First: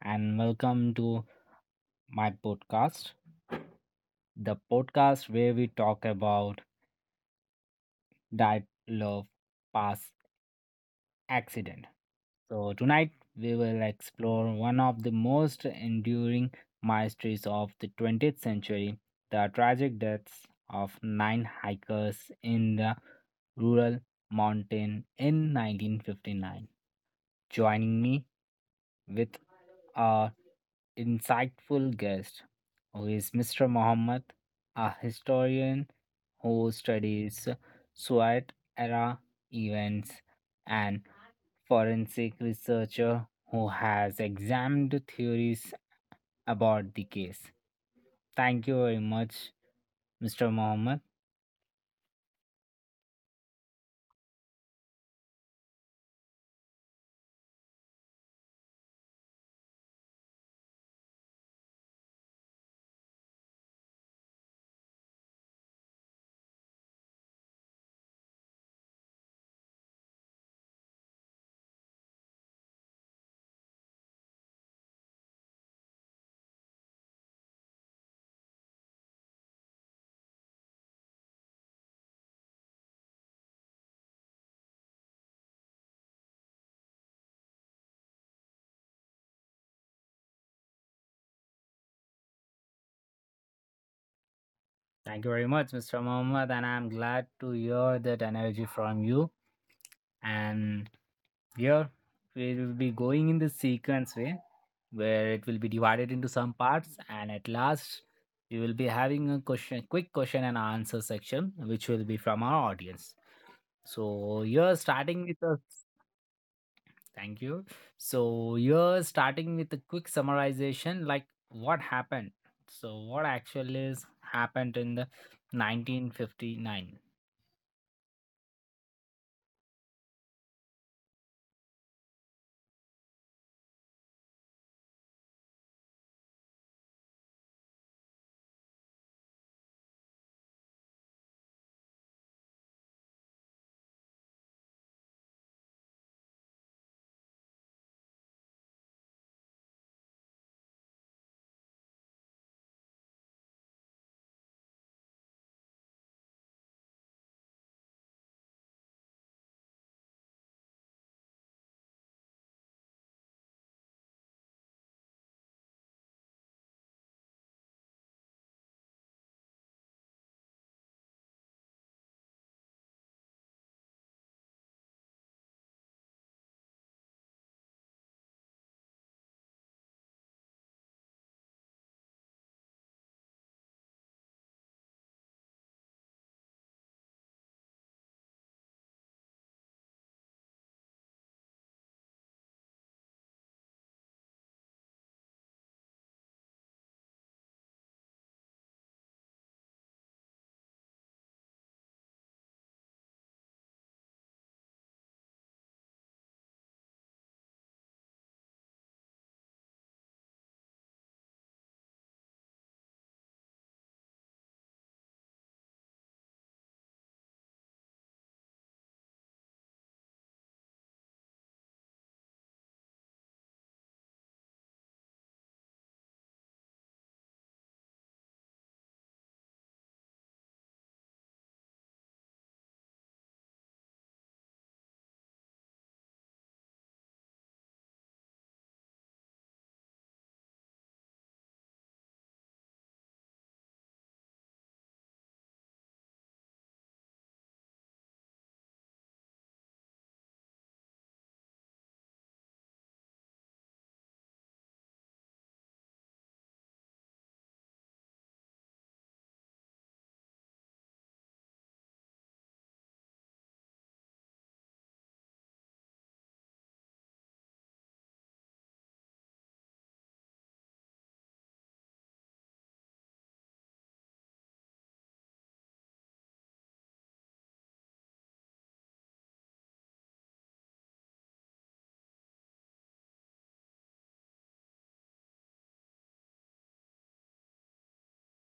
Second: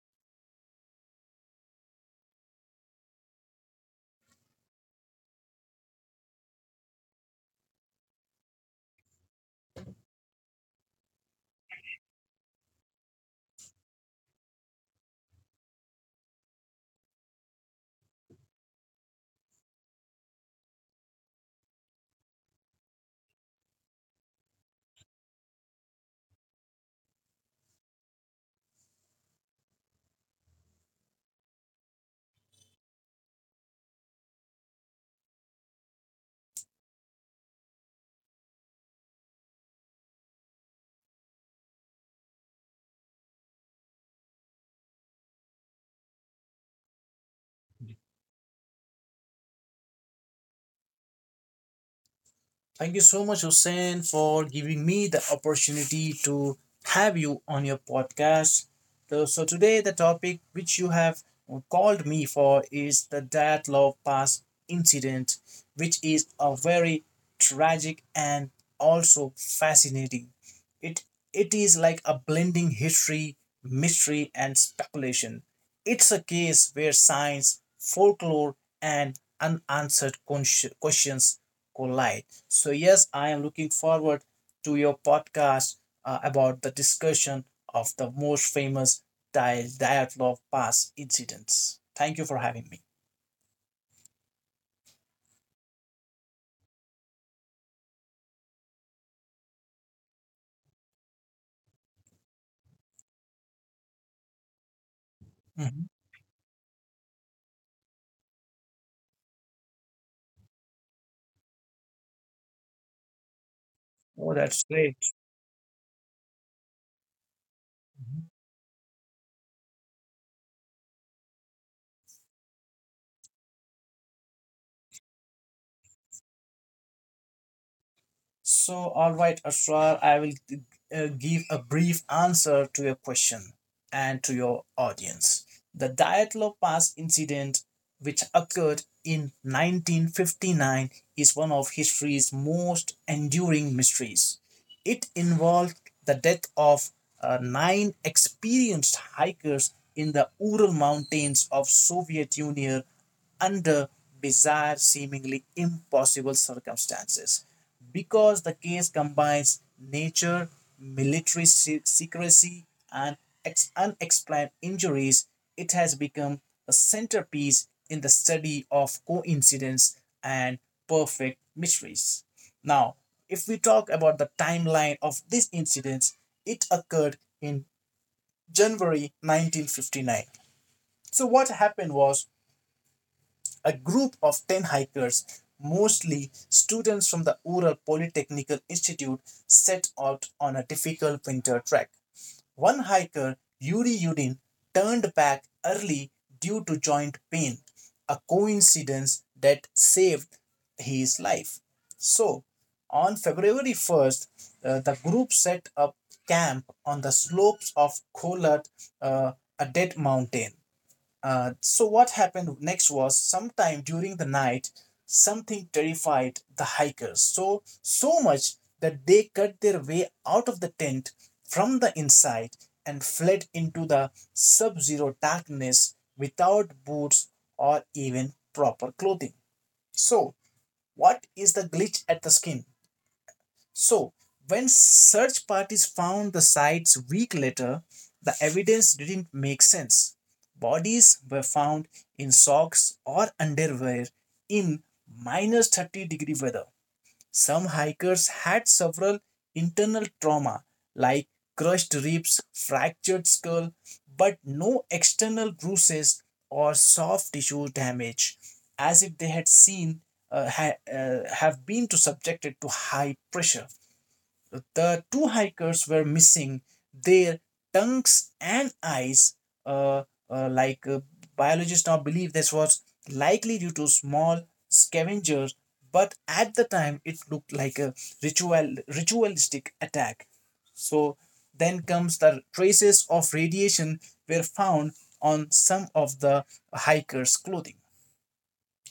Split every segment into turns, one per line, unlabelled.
and welcome to my podcast, the podcast where we talk about diet, love, past, accident. So tonight we will explore one of the most enduring mysteries of the 20th century, the tragic deaths of nine hikers in the rural mountain in 1959. Joining me with a insightful guest, who is Mr. Muhammad, a historian who studies Swiat era events, and forensic researcher who has examined theories about the case. Thank you very much, Mr. Muhammad.
Thank you so much, Hussein, for giving me the opportunity to have you on your podcast. So today, the topic which you have called me for is the Love Pass incident, which is a very tragic and also fascinating. It it is like a blending history, mystery, and speculation. It's a case where science, folklore, and unanswered questions collide. So, yes, I am looking forward to your podcast about the discussion of the most famous Dyatlov Pass incidents. Thank you for having me.
Thank you very much, Mr. Muhammad, and I'm glad to hear that energy from you. And here we will be going in the sequence way, where it
Mhm.
will be divided into some parts, and at last we will be having a question quick question and answer section which will be from our audience.
Oh, that's
so
great.
you're starting with a thank you so you're starting with a quick summarization, like what happened. So what actually is happened in the 1959.
So, all right, Asrar, I will give a brief answer to your question and to your audience. The Dyatlov Pass incident, which occurred in 1959, is one of history's most enduring mysteries. It involved the death of nine experienced hikers in the Ural Mountains of Soviet Union under bizarre, seemingly impossible circumstances. Because the case combines nature, military secrecy, and unexplained injuries, it has become a centerpiece in the study of coincidence and perfect mysteries. Now, if we talk about the timeline of this incident, it occurred in January 1959. So, what happened was a group of 10 hikers, mostly students from the Ural Polytechnical Institute, set out on a difficult winter trek. One hiker, Yuri Yudin, turned back early due to joint pain, a coincidence that saved his life. So, on February 1st, the group set up camp on the slopes of Kolat, uh, a dead mountain. So what happened next was, sometime during the night, something terrified the hikers so much that they cut their way out of the tent from the inside and fled into the sub-zero darkness without boots or even proper clothing. So what is the glitch at the skin? So, when search parties found the sites week later, the evidence didn't make sense. Bodies were found in socks or underwear in minus 30 degree weather. Some hikers had several internal trauma like crushed ribs, fractured skull, but no external bruises or soft tissue damage, as if they had seen have been to subjected to high pressure. The two hikers were missing their tongues and eyes. Uh, uh, like uh, Biologists now believe this was likely due to small scavengers, but at the time it looked like a ritualistic attack. So then comes the traces of radiation were found on some of the hikers' clothing.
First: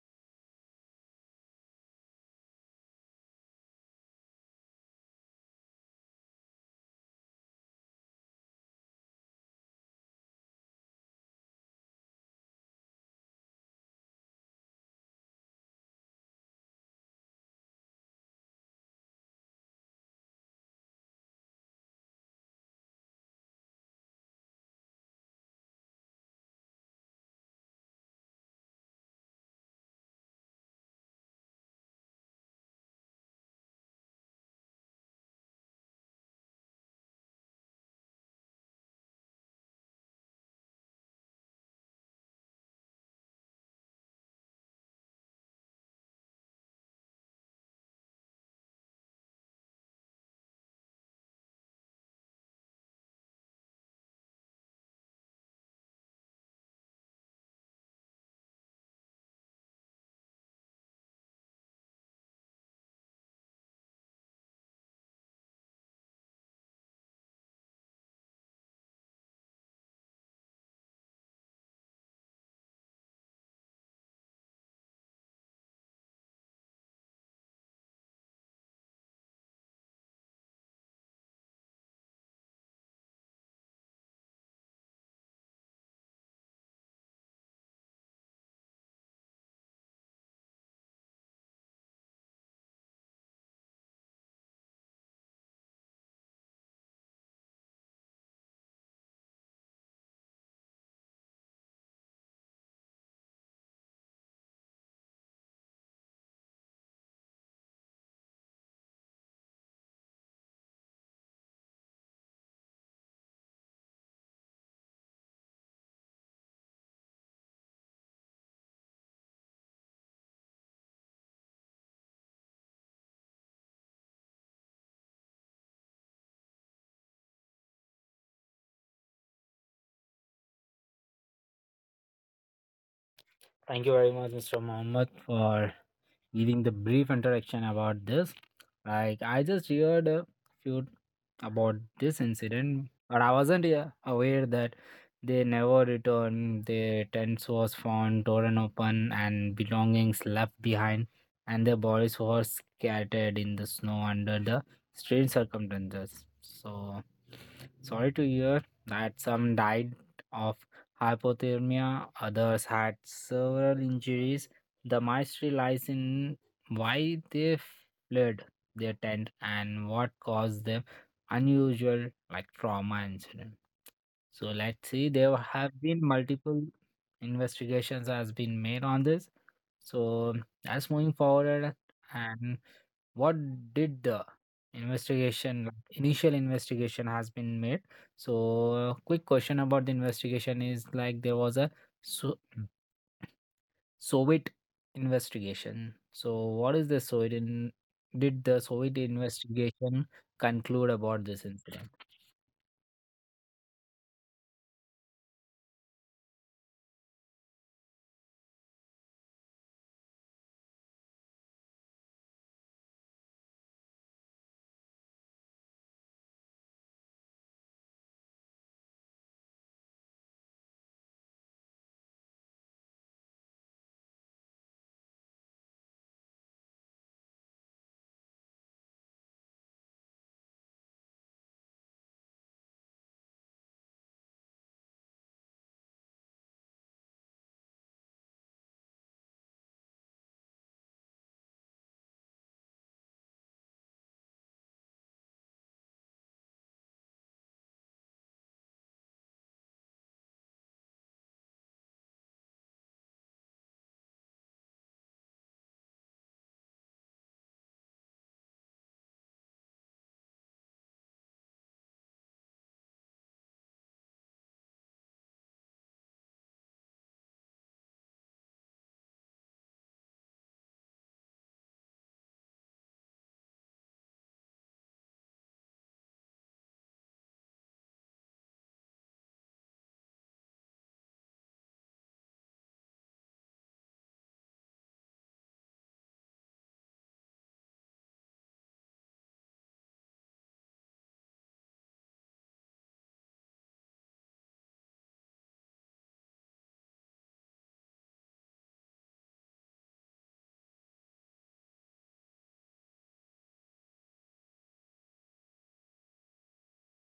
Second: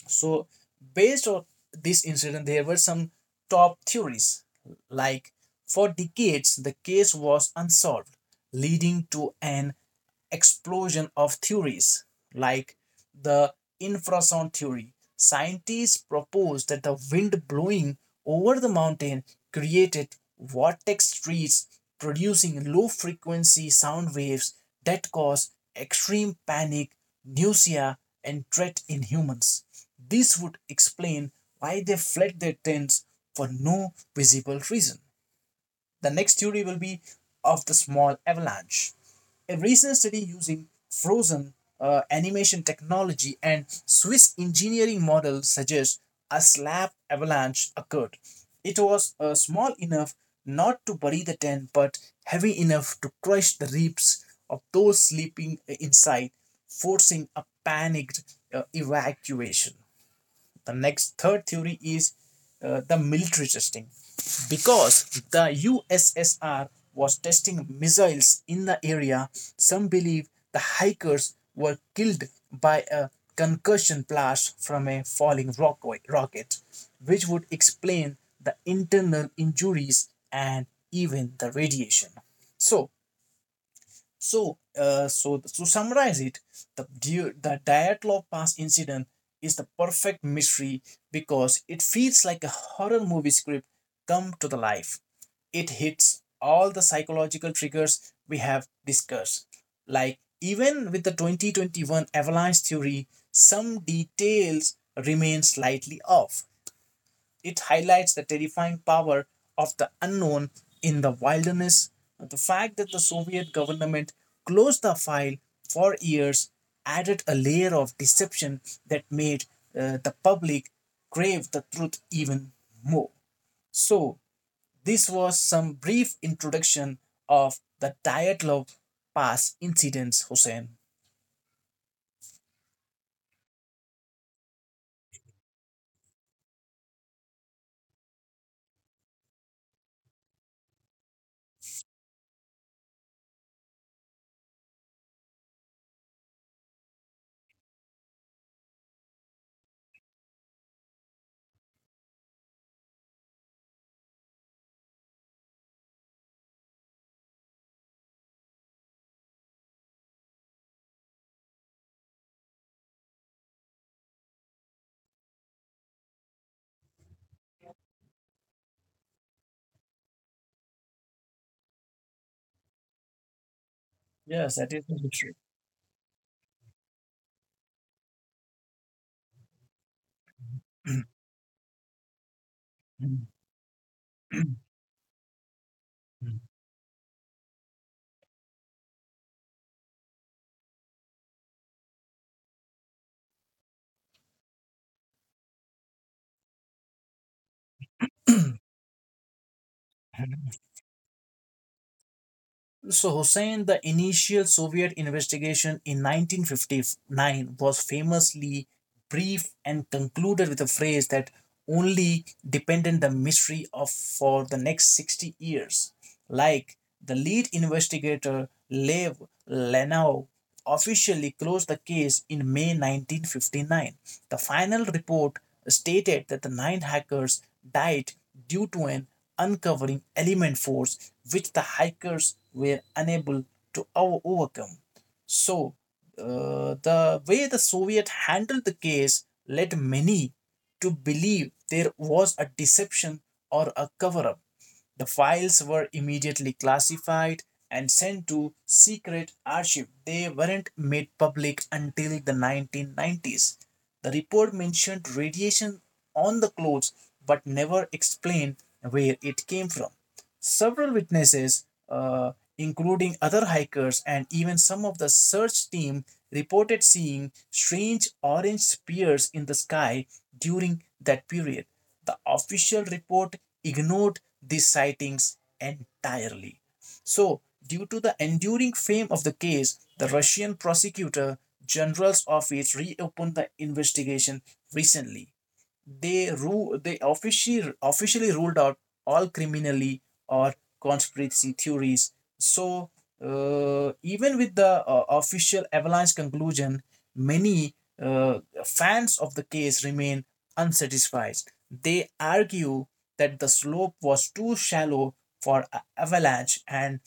So, based on this incident, there were some top theories. Like, for decades, the case was unsolved, leading to an explosion of theories like the infrasound theory. Scientists proposed that the wind blowing over the mountain created vortex streets producing low frequency sound waves that cause extreme panic, nausea, and dread in humans. This would explain why they fled their tents for no visible reason. The next theory will be of the small avalanche. A recent study using frozen animation technology and Swiss engineering model suggests a slab avalanche occurred. It was small enough not to bury the tent, but heavy enough to crush the ribs of those sleeping inside, forcing a panicked evacuation. The next third theory is the military testing, because the USSR was testing missiles in the area. Some believe the hikers were killed by a concussion blast from a rocket, which would explain the internal injuries and even the radiation. So so, uh, so to summarize it, the the Dyatlov Pass incident is the perfect mystery because it feels like a horror movie script come to the life. It hits all the psychological triggers we have discussed. Like, even with the 2021 avalanche theory, some details remain slightly off. It highlights the terrifying power of the unknown in the wilderness. The fact that the Soviet government closed the file for years added a layer of deception that made the public crave the truth even more. So, this was some brief introduction of the Dyatlov Pass incidents, Hussein.
Thank you very much, Mr. Mohammed, for giving the brief introduction about this. Like, I just heard a few about this incident, but I wasn't aware that they never returned. Their tents was found torn open and belongings left behind, and their bodies were scattered in the snow under the strange circumstances. So sorry to hear that some died of hypothermia, others had several injuries. The mystery lies in why they fled their tent and what caused them unusual like trauma incident. So
Yes, that is
let's
the
see.
history.
There have been multiple investigations has been made on this. So that's moving forward. And what did the investigation, like, initial investigation, has been made? So quick question about the investigation is like there was a so Soviet investigation. So, what is the Soviet? Did the Soviet investigation conclude about this incident?
So, Hussein, the initial Soviet investigation in 1959 was famously brief and concluded with a phrase that only depended the mystery of for the next 60 years. Like, the lead investigator Lev Lenau officially closed the case in May 1959. The final report stated that the nine hackers died due to an uncovering element force which the hackers were unable to overcome. So, the way the Soviet handled the case led many to believe there was a deception or a cover up. The files were immediately classified and sent to secret archive. They weren't made public until the 1990s. The report mentioned radiation on the clothes but never explained where it came from. Several witnesses, including other hikers and even some of the search team, reported seeing strange orange spears in the sky during that period. The official report ignored these sightings entirely. So, due to the enduring fame of the case, the Russian prosecutor general's office reopened the investigation recently. They rule they officially ruled out all criminally or conspiracy theories. So even with the official avalanche conclusion, many uh, fans of the case remain unsatisfied. They argue that the slope was too shallow for avalanche and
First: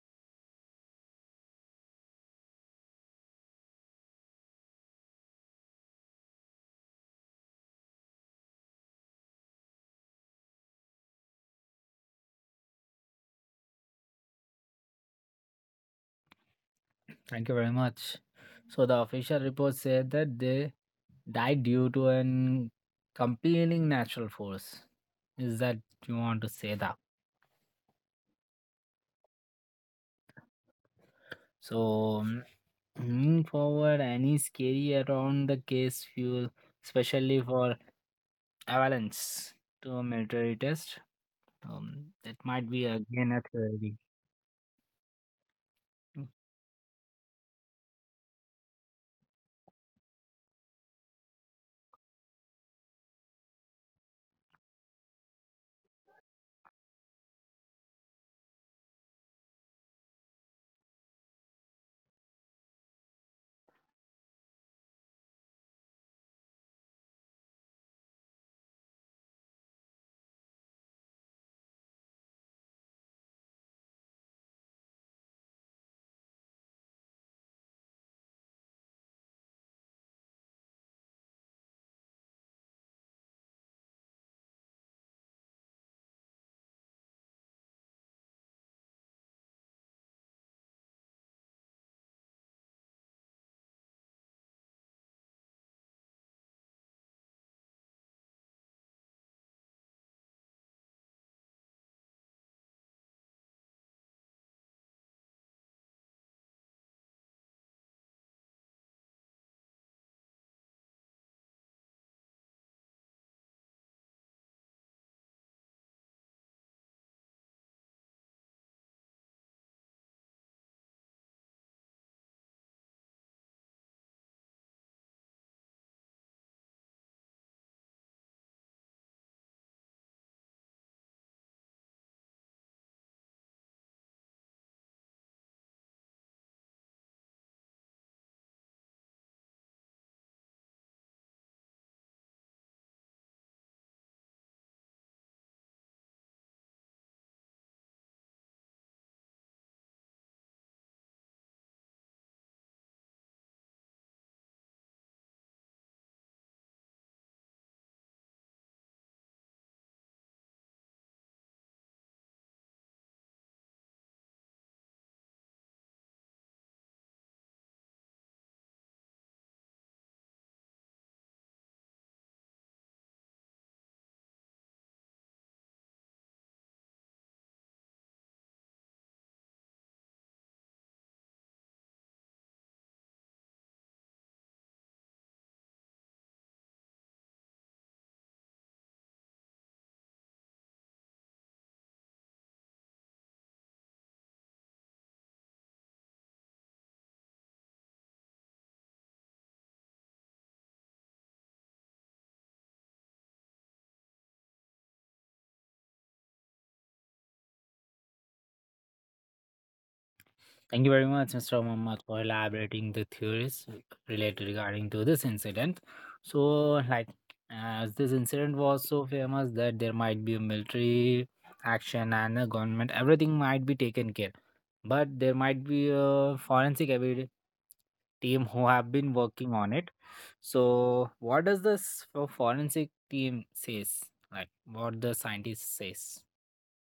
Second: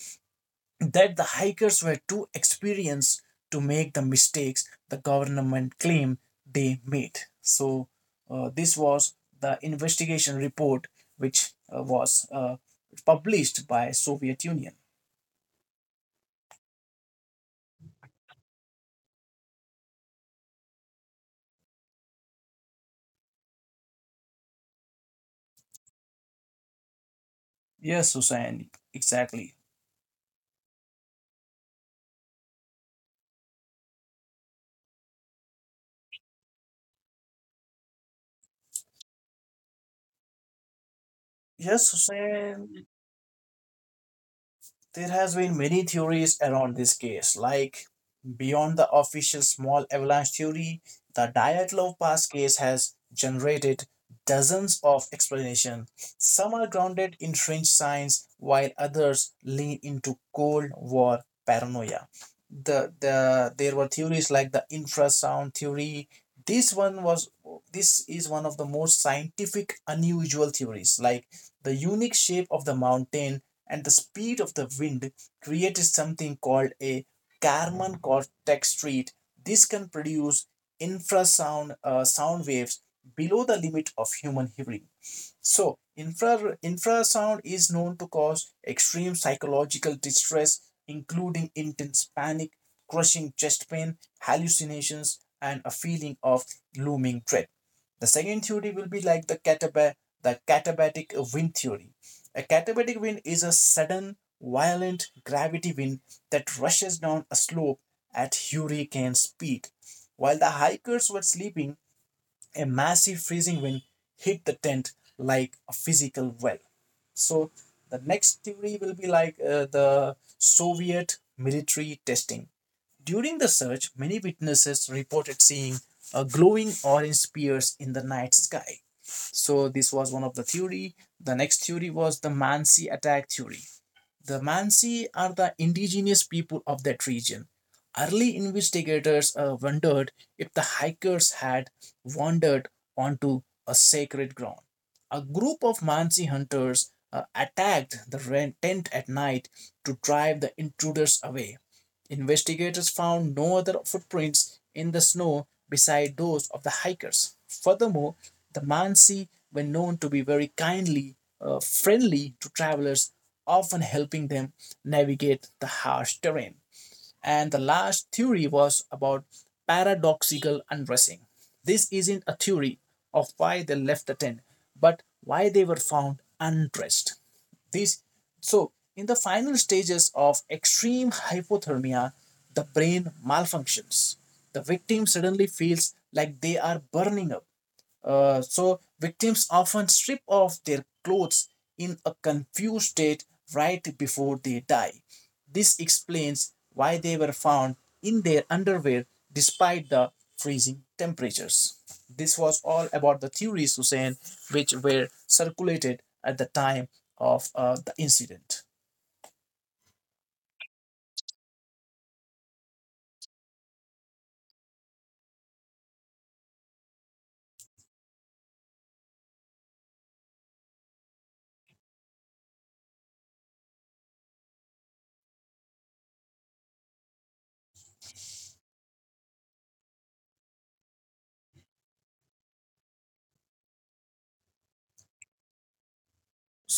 that the hikers were too experienced to make the mistakes the government claimed they made. So, this was the investigation report which was published by Soviet Union.
Thank you very much. So, the official report said that they died due to an compelling natural force. Is that you want to say that?
Yes, Hussein, exactly.
So, moving forward, any scary around the case fuel, especially for avalanche to a military test?
Yes,
That might
Hussein,
be again a theory.
there has been many theories around this case. Like, beyond the official small avalanche theory, the Dyatlov Pass case has generated dozens of explanations. Some are grounded in fringe science while others lean into cold war paranoia. There were theories like the infrasound theory. this one was this is one of the most scientific unusual theories. Like, the unique shape of the mountain and the speed of the wind created something called a Kármán cortex street. This can produce infrasound sound waves below the limit of human hearing. So, infrasound is known to cause extreme psychological distress, including intense panic, crushing chest pain, hallucinations, and a feeling of looming dread. The second theory will be like the the katabatic wind theory. A katabatic wind is a sudden, violent gravity wind that rushes down a slope at hurricane speed. While the hikers were sleeping, a massive freezing wind hit the tent like a physical well. So the next theory will be like the Soviet military testing. During the search, many witnesses reported seeing a glowing orange spears in the night sky. So this was one of the theory. The next theory was the Mansi attack theory. The Mansi are the indigenous people of that region. Early investigators wondered if the hikers had wandered onto a sacred ground. A group of Mansi hunters attacked the tent at night to drive the intruders away. Investigators found no other footprints in the snow beside those of the hikers. Furthermore, the Mansi were known to be very kindly, friendly to travelers, often helping them navigate the harsh terrain. And the last theory was about paradoxical undressing. This isn't a theory of why they left the tent, but why they were found undressed. This so, in the final stages of extreme hypothermia, the brain malfunctions. The victim suddenly feels like they are burning up. So victims often strip off their clothes in a confused state right before they die. This explains why they were found in their underwear despite the freezing temperatures. This was all about the theories, Hussein, which were circulated at the time of the incident.
Thank you very much, Mr. Muhammad, for elaborating the theories related regarding to this incident. So, like, as this incident was so famous that there might be a military action and a government, everything might be taken care. But there might be a forensic evidence team who have been working on it. So, what does this forensic team says? Like, what the scientist says?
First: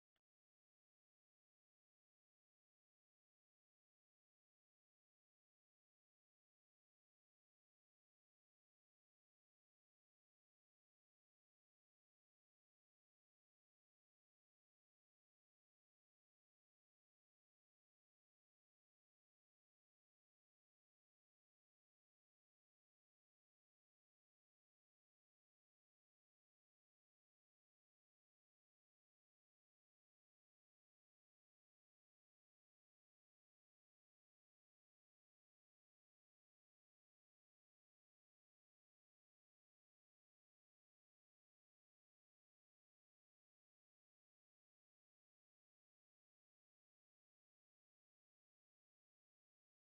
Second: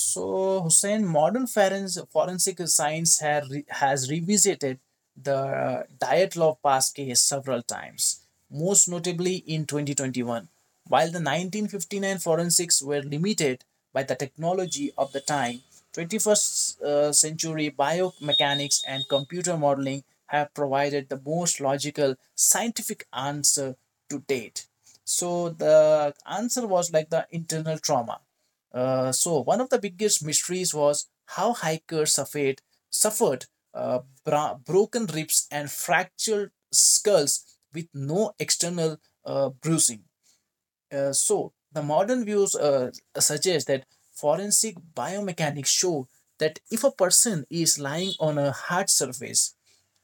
So, Hussein, modern forensic science has revisited the Dyatlov Pass case several times, most notably in 2021. While the 1959 forensics were limited by the technology of the time, 21st century biomechanics and computer modeling have provided the most logical scientific answer to date. So, the answer was like the internal trauma. So one of the biggest mysteries was how hikers suffered broken ribs and fractured skulls with no external bruising. The modern views suggest that forensic biomechanics show that if a person is lying on a hard surface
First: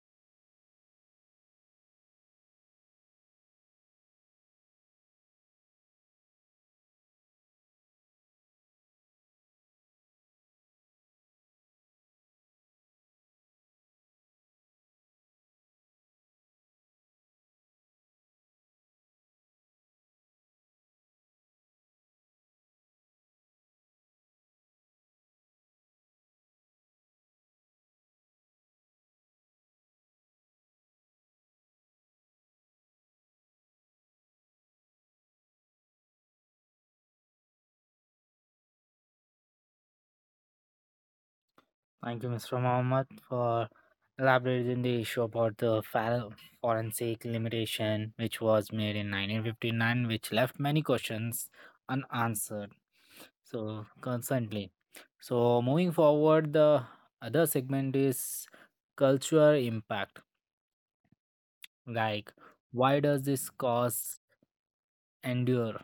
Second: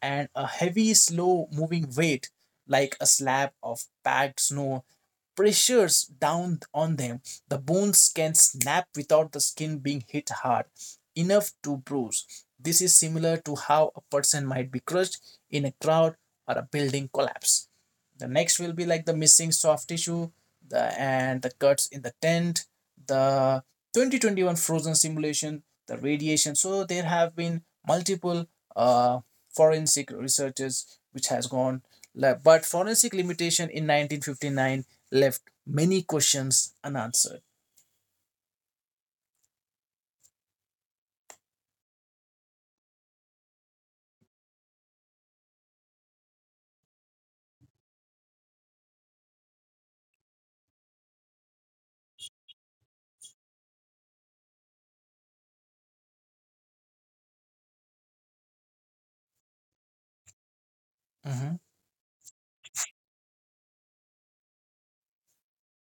and a heavy, slow moving weight, like a slab of packed snow, pressures down on them, the bones can snap without the skin being hit hard enough to bruise. This is similar to how a person might be crushed in a crowd or a building collapse. The next will be like the missing soft tissue, the and the cuts in the tent, the 2021 frozen simulation, the radiation. So there have been multiple uh, forensic researchers which has but forensic limitation in 1959 left many questions unanswered.
Thank you, Mr. Mohammed, for elaborating the issue about the forensic limitation, which was made in 1959, which left many questions unanswered. So, constantly. So, moving forward, the other segment is cultural impact.
Mhm.
Like, why does this cause endure?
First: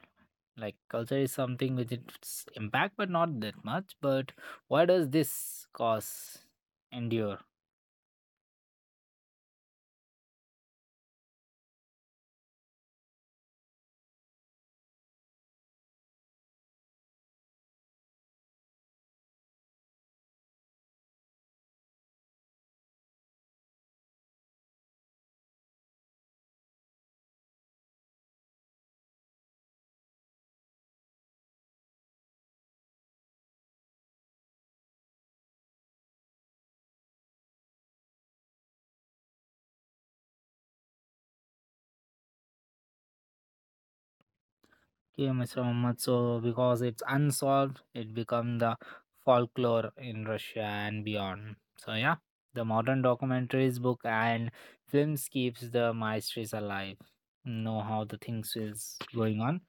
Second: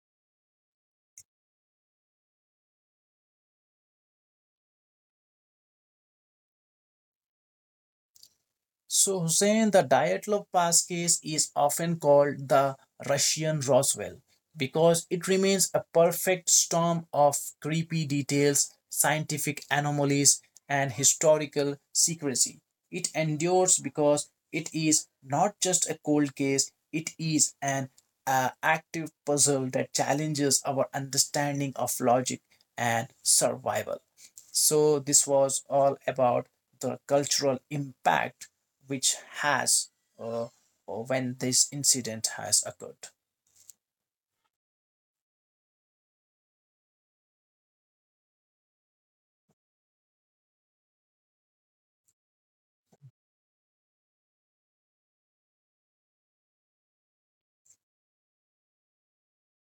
Like, culture is something with its impact, but not that much. But why does this cause endure?
So, Hussein, the Dyatlov Pass case is often called the Russian Roswell because it remains a perfect storm of creepy details, scientific anomalies, and historical secrecy. It endures because it is not just a cold case, it is an active puzzle that challenges our understanding of logic and survival. So, this was all about the cultural impact which has uh, when this incident has occurred.
Okay, Mr. Muhammad. So, because it's unsolved, it become the folklore in Russia and beyond. So, yeah, the modern documentaries, book, and films keeps the mysteries alive. Know how the things is going on.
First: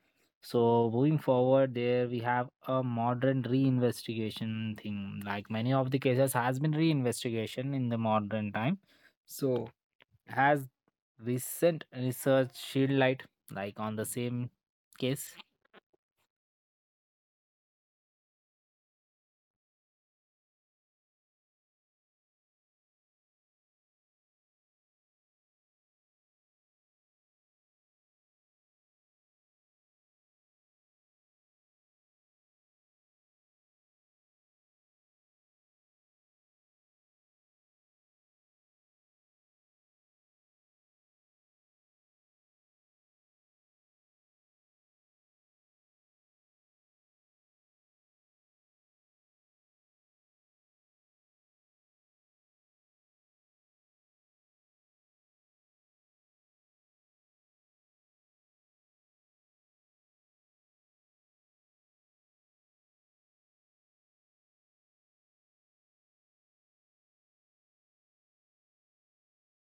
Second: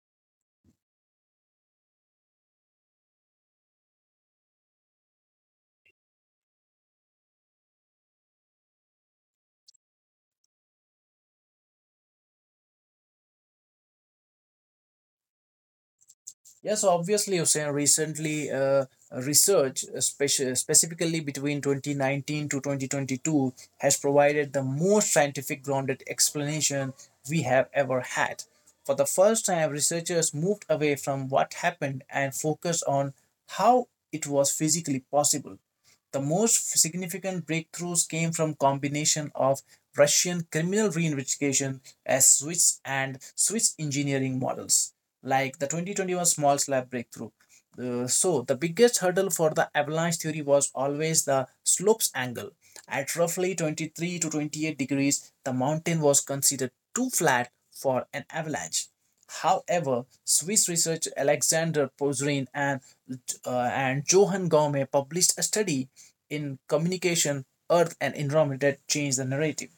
So, moving forward, there we have a modern reinvestigation thing. Like, many of the cases has been reinvestigation in the modern time. So, has recent research shed light like on the same case?
Yes, obviously, Hussein, recently research, especially specifically between 2019 to 2022, has provided the most scientific grounded explanation we have ever had. For the first time, researchers moved away from what happened and focused on how it was physically possible. The most significant breakthroughs came from combination of Russian criminal reinvestigation as Swiss engineering models like the 2021 small slab breakthrough. So, the biggest hurdle for the avalanche theory was always the slope's angle. At roughly 23 to 28 degrees, the mountain was considered too flat for an avalanche. However, Swiss researcher Alexander Pozrin and Johann Gaume published a study in Communication, Earth and Environment that changed the narrative,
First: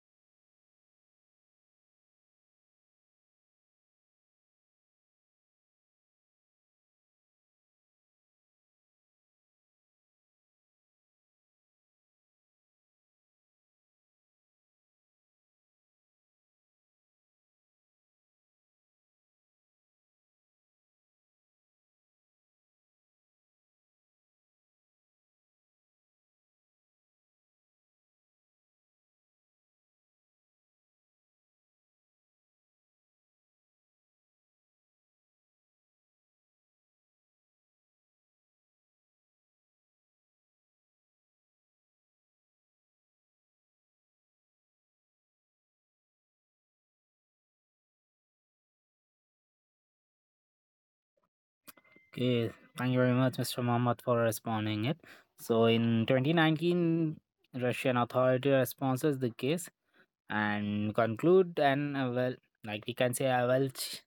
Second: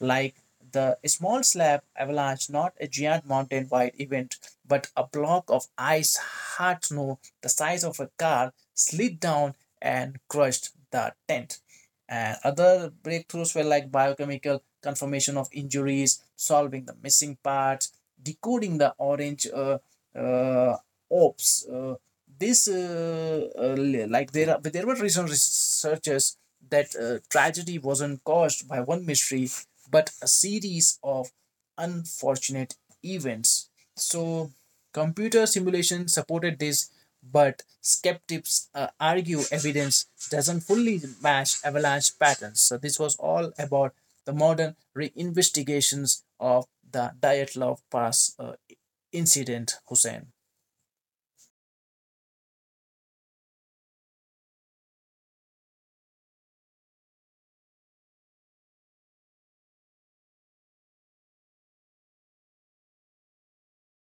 like the small slab avalanche, not a giant mountain wide event, but a block of ice, hard snow, the size of a car, slid down and crushed the tent. And other breakthroughs were like biochemical confirmation of injuries, solving the missing parts, decoding the orange uh, orbs, this like there are there were recent researchers that tragedy wasn't caused by one mystery but a series of unfortunate events. So computer simulation supported this, but skeptics argue evidence doesn't fully match avalanche patterns. So this was all about the modern re-investigations of the Dyatlov Pass incident, Hussein.
Okay, thank you very much, Mr. Mohammed, for responding it. So in 2019, Russian authority responses the case and conclude and well, like we can say, Avelch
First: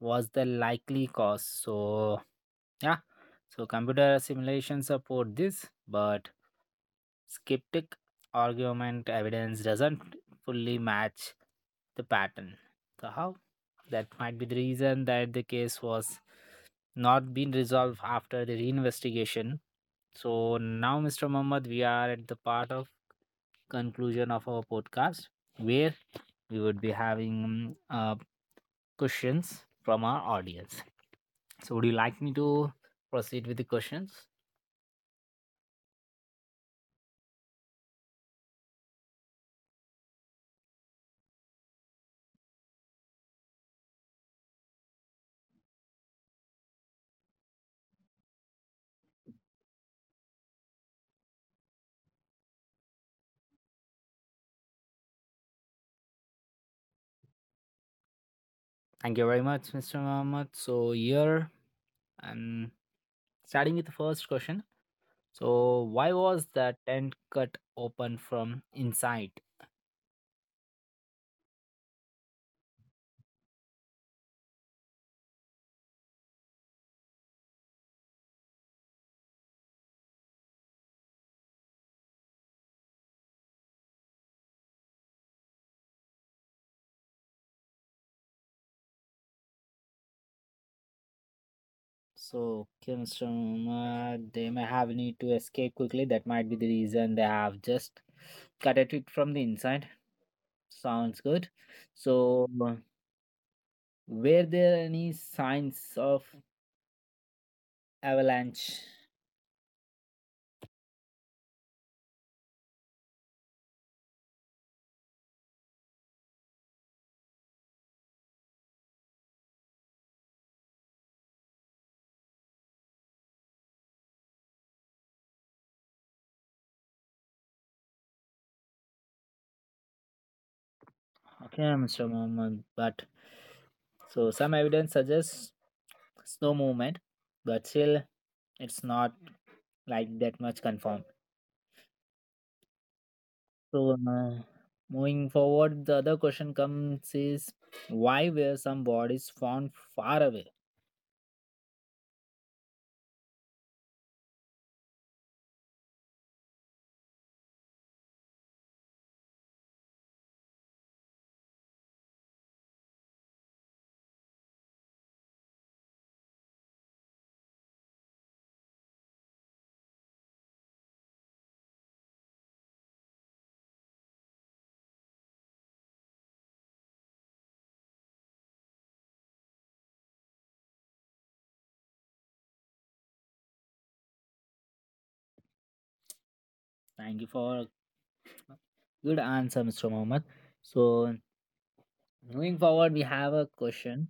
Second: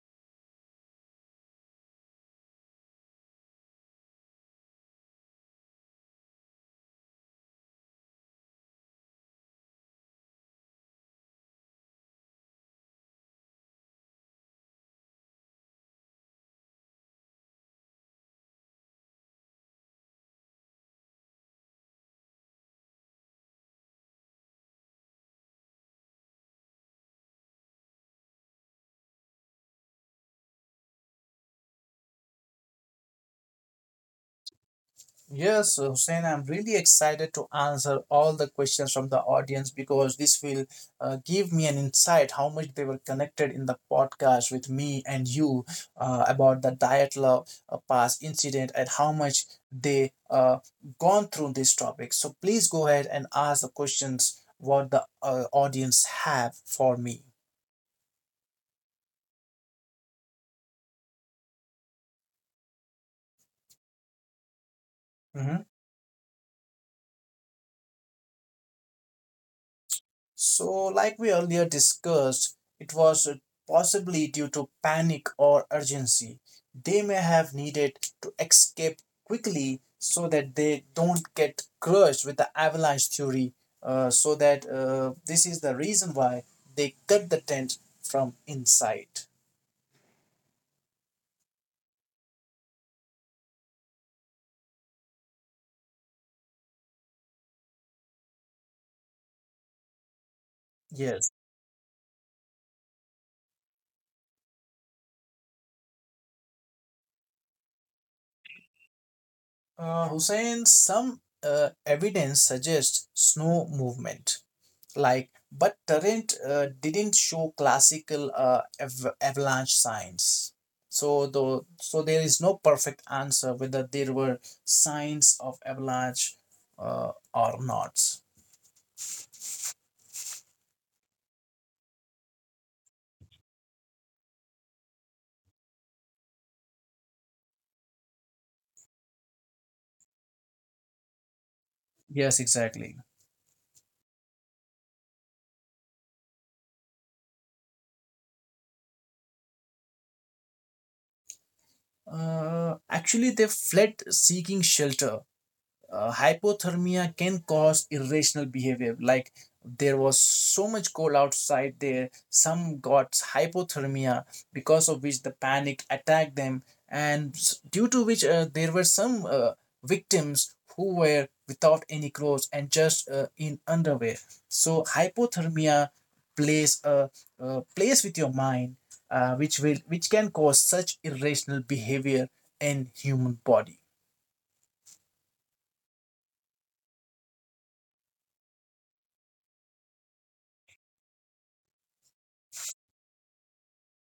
was the likely cause. So yeah, so computer simulations support this, but skeptic argument evidence doesn't fully match the pattern. So how? That might be the reason that the case was not been resolved after the reinvestigation. So now, Mr. Mohammed, we are at the part of conclusion of our podcast, where we would be having questions from our audience. So, would you like me to proceed with the questions?
Yes, Hussein, I'm really excited to answer all the questions from the audience because this will give me an insight how much they were connected in the podcast with me and you about the diet love past incident and how much they gone through this topic. So please go ahead and ask the questions what the audience have for me.
Thank you very much, Mr. Mohammed. So, here. And starting with the first question.
Mhm.
So, why was the tent cut open from inside?
So, like we earlier discussed, it was possibly due to panic or urgency. They may have needed to escape quickly so that they don't get crushed with the avalanche theory. So that this is the reason why they cut the tent from inside.
So, okay, Mr. Umar, they may have need to escape quickly. That might be the reason they have just cut at it from the inside. Sounds
Yes.
good. So, were there any signs of avalanche?
Hussein, some evidence suggests snow movement, like, but torrent didn't show classical avalanche signs. So there is no perfect answer whether there were signs of avalanche or not.
Okay, Mr. Muhammad, but so some evidence suggests snow movement, but still, it's not right, that much confirmed.
Yes, exactly.
So, moving forward, the other question comes is, why were some bodies found far away?
Actually, they fled seeking shelter. Hypothermia can cause irrational behavior. Like, there was so much cold outside there, some got hypothermia because of which the panic attacked them, due to which there were some victims who were without any clothes and just in underwear. So hypothermia plays a plays with your mind, which will which can cause such irrational behavior in human body.
Thank you for good answer, Mr. Mohammed. So, moving forward, we have a question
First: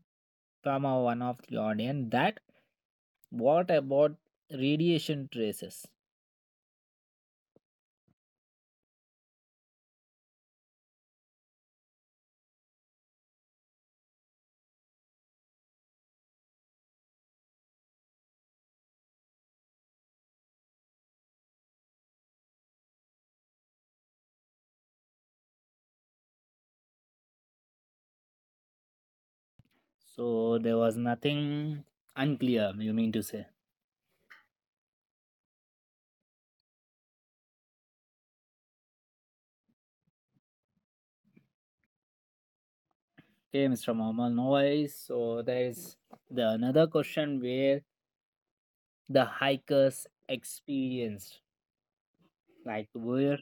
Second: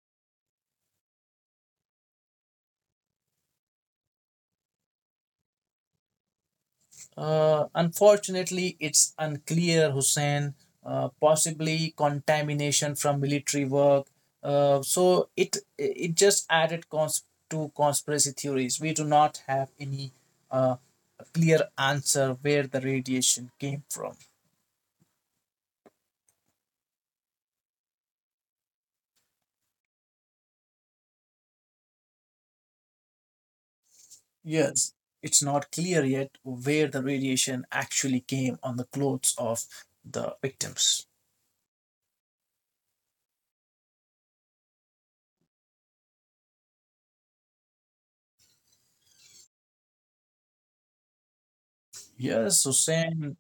from our one of the audience, that what about radiation traces?
Unfortunately, it's unclear, Hussein. Possibly contamination from military work. So it just added to conspiracy theories. We do not have any uh, clear answer where the radiation came from.
So, there was nothing unclear, you mean to say.
Yes, it's not clear yet where the radiation actually came on the clothes of the victims.
Okay, Mr. Mohammed, no worries. So, there is the another question where the hikers experienced.
Yes,
Like,
Hussein.
where,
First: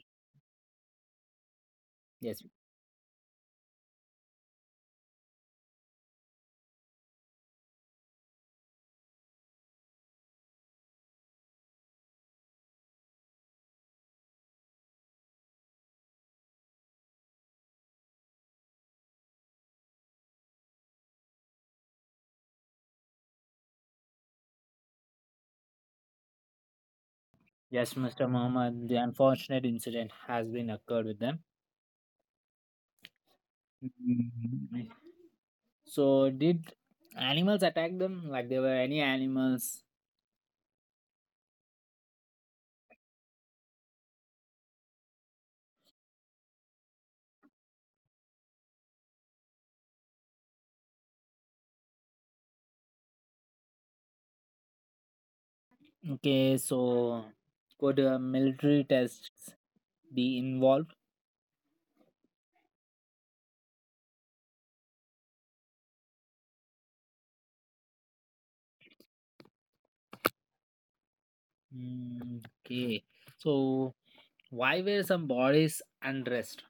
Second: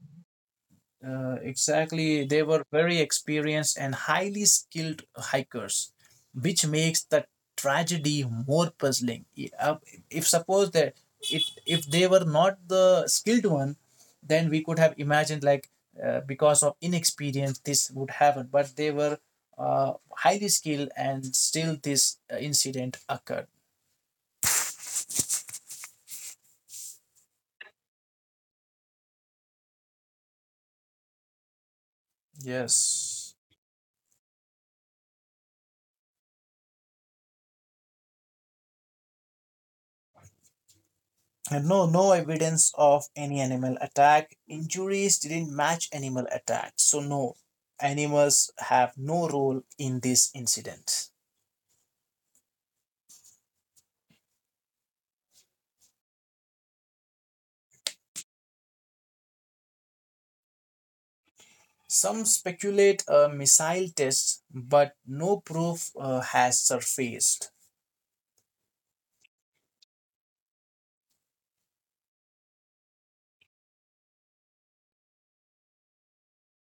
Exactly.
yes.
They were very experienced and highly skilled hikers, which makes the tragedy more puzzling. If suppose that if they were not the skilled one, then we could have imagined, like, because of inexperience this would happen. But they were uh, highly skilled, and still this incident occurred.
Yes, Mr. Muhammad, the unfortunate incident has been occurred with them.
Yes.
Mm, so did animals attack them? Like, there were any animals?
And no, no evidence of any animal attack. Injuries didn't match animal attacks. So, no, animals have no role in this incident.
Okay, so could military tests be involved?
Some speculate a missile test, but no proof has surfaced.
Mm, okay, so why were some bodies undressed?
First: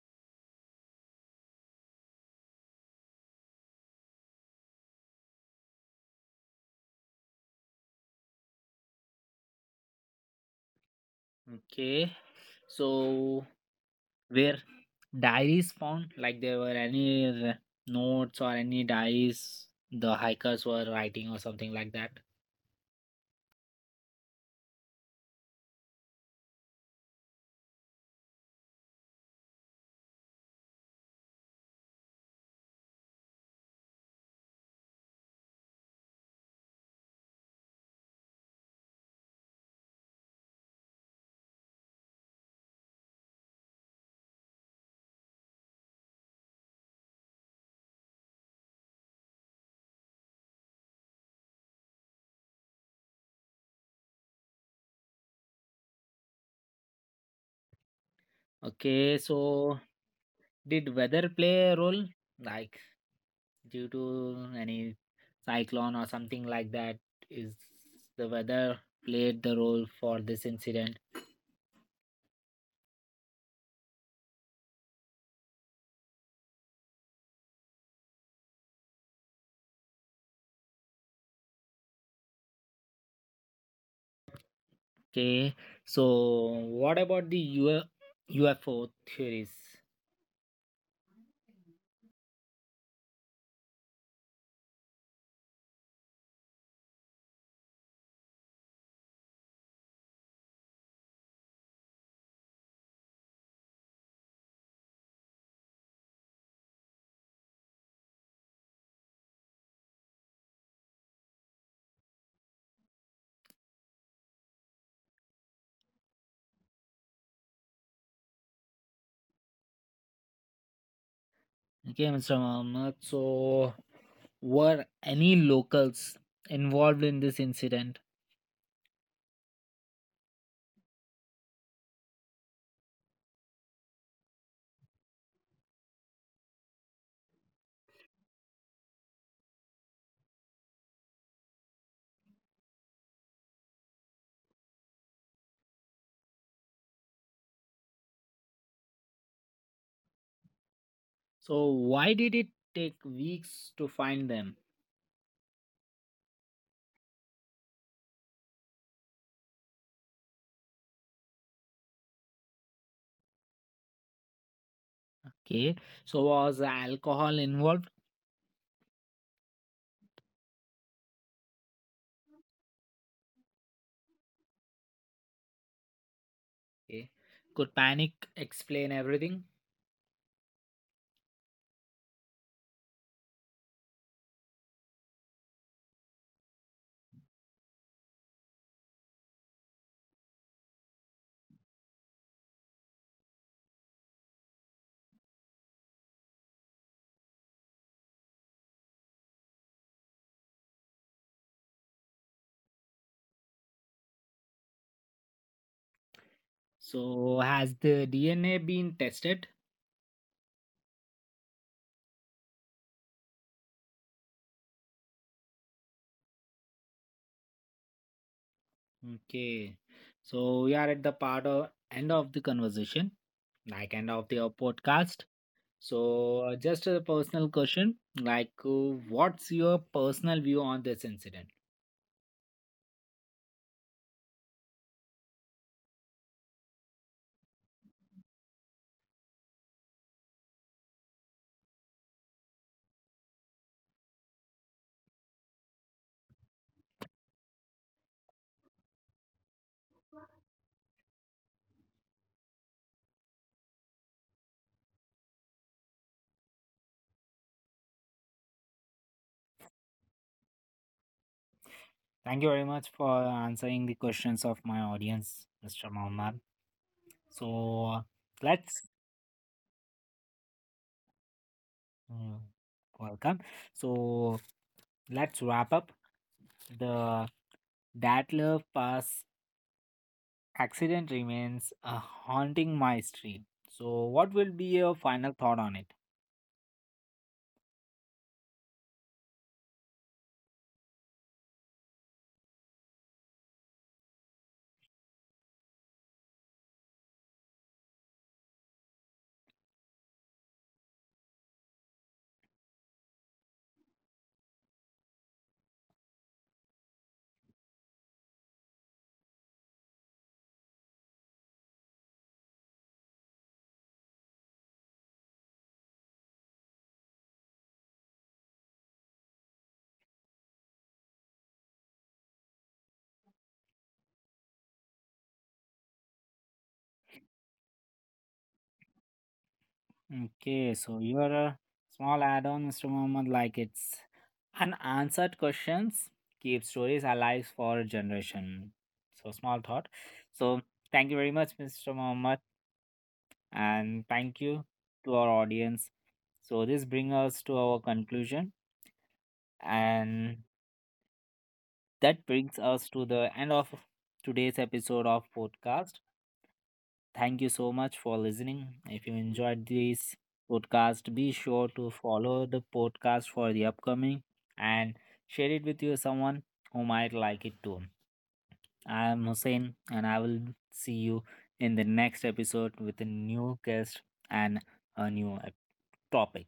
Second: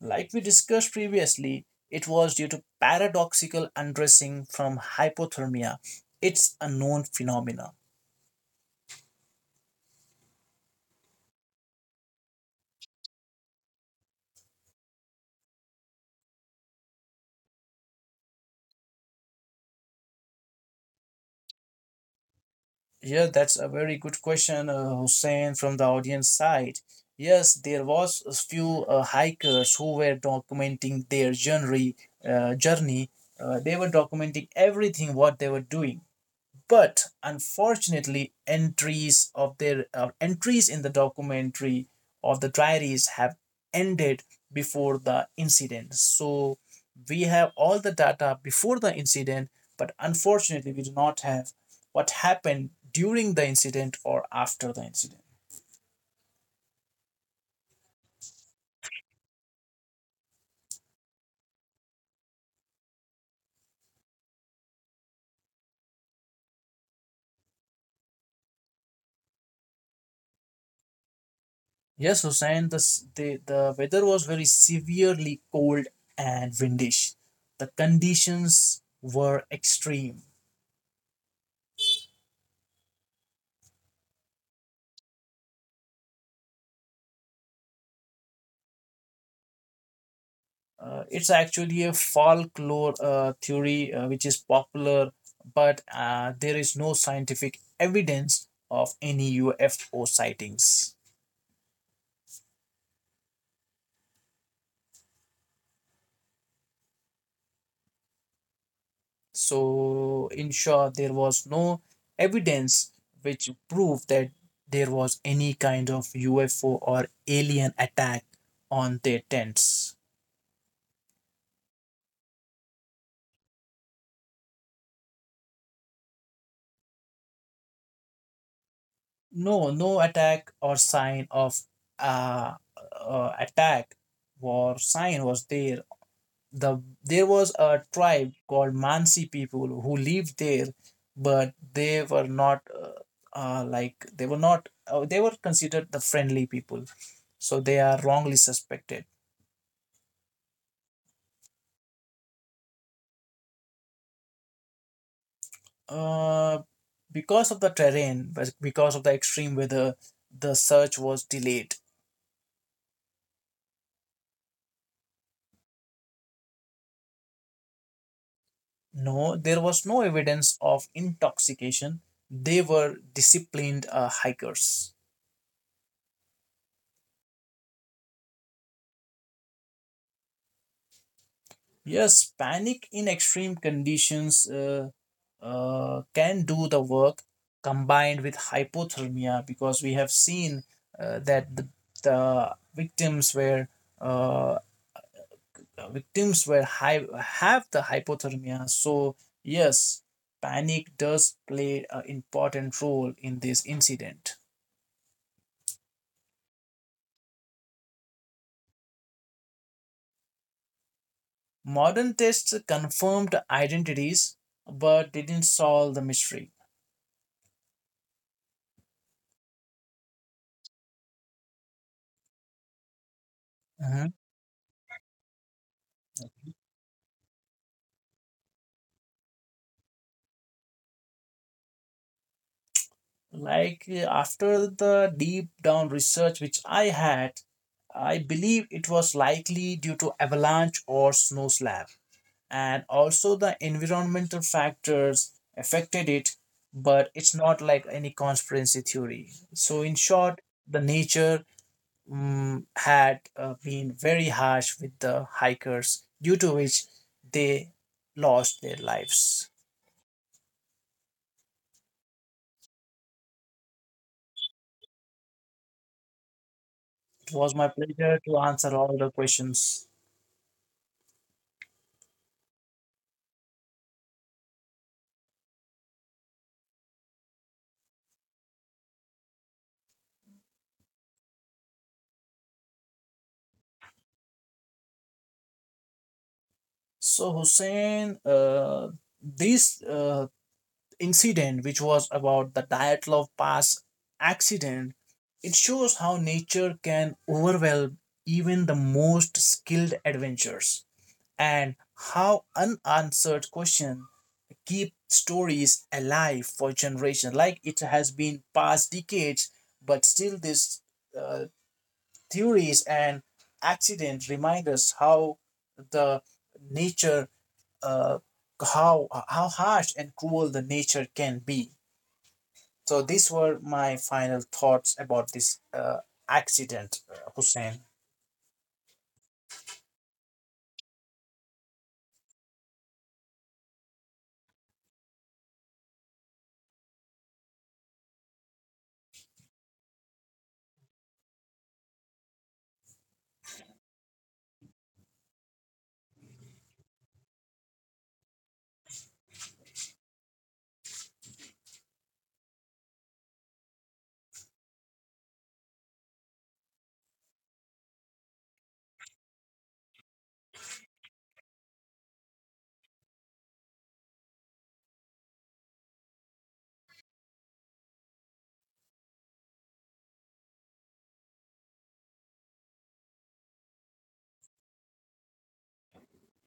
Like we discussed previously, it was due to paradoxical undressing from hypothermia. It's a known phenomena.
Okay, so were diaries found, like there were any notes or any diaries the hikers were writing or something like that?
Yeah, that's a very good question, Hussein, from the audience side. Yes, there was a few hikers who were documenting their journey. They were documenting everything what they were doing, but unfortunately entries of their entries in the documentary of the diaries have ended before the incident. So we have all the data before the incident, but unfortunately we do not have what happened during the incident or after the incident.
Okay, so did weather play a role, like due to any cyclone or something like that, is the weather played the role for this incident?
Yes, Hussain, the weather was very severely cold and windish. The conditions were extreme.
Okay, so what about the UFO theories?
It's actually a folklore theory which is popular, but there is no scientific evidence of any UFO sightings. So, in short, there was no evidence which proved that there was any kind of UFO or alien attack on their tents.
Okay, Mr. Mohammed, so were any locals involved in this incident?
No, no attack or sign of uh, attack or sign was there. There was a tribe called Mansi people who lived there, but they were not they were considered the friendly people, so they are wrongly suspected.
So why did it take weeks to find them?
Uh, because of the terrain, because of the extreme weather, the search was delayed.
Okay. So was alcohol involved?
No, there was no evidence of intoxication. They were disciplined hikers.
Okay. Could panic explain everything?
Yes, panic in extreme conditions can do the work combined with hypothermia, because we have seen that the uh, victims were high have the hypothermia. So yes, panic does play an important role in this incident.
So has the DNA been tested?
Modern tests confirmed identities but didn't solve the mystery.
Okay. So we are at the part of end of the conversation, like
Mm-hmm.
end of the podcast. So just a personal question, like what's your personal view on this incident?
Like, after the deep down research which I had, I believe it was likely due to avalanche or snow slab, and also the environmental factors affected it, but it's not like any conspiracy theory. So, in short, the nature had been very harsh with the hikers, due to which they lost their lives.
Thank you very much for answering the questions of my audience, Mr. Mohammed.
It was my
So
pleasure to answer
let's,
all the questions.
mm, welcome. So let's wrap up. The Datler Pass accident remains a haunting mystery. So what will be your final thought on it?
So Hussein, this incident, which was about the Dyatlov Pass accident, it shows how nature can overwhelm even the most skilled adventurers, and how unanswered questions keep stories alive for generations. Like, it has been past decades, but still these uh, theories and accidents remind us how the nature uh, how harsh and cruel the nature can be. So these were my final thoughts about this accident, Hussein.
Okay, so you're a small add-on, Mr. Mohammed, like, it's unanswered questions keep stories alive for a generation. So small thought. So thank you very much, Mr. Mohammed, and thank you to our audience. So this brings us to our conclusion, and that brings us to the end of today's episode of podcast. Thank you so much for listening. If you enjoyed this podcast, be sure to follow the podcast for the upcoming, and share it with you someone who might like it too. I am Hussein, and I will see you in the next episode with a new guest and a new topic.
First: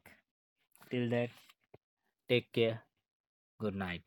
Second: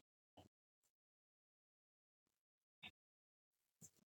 Till then, take care. Good night.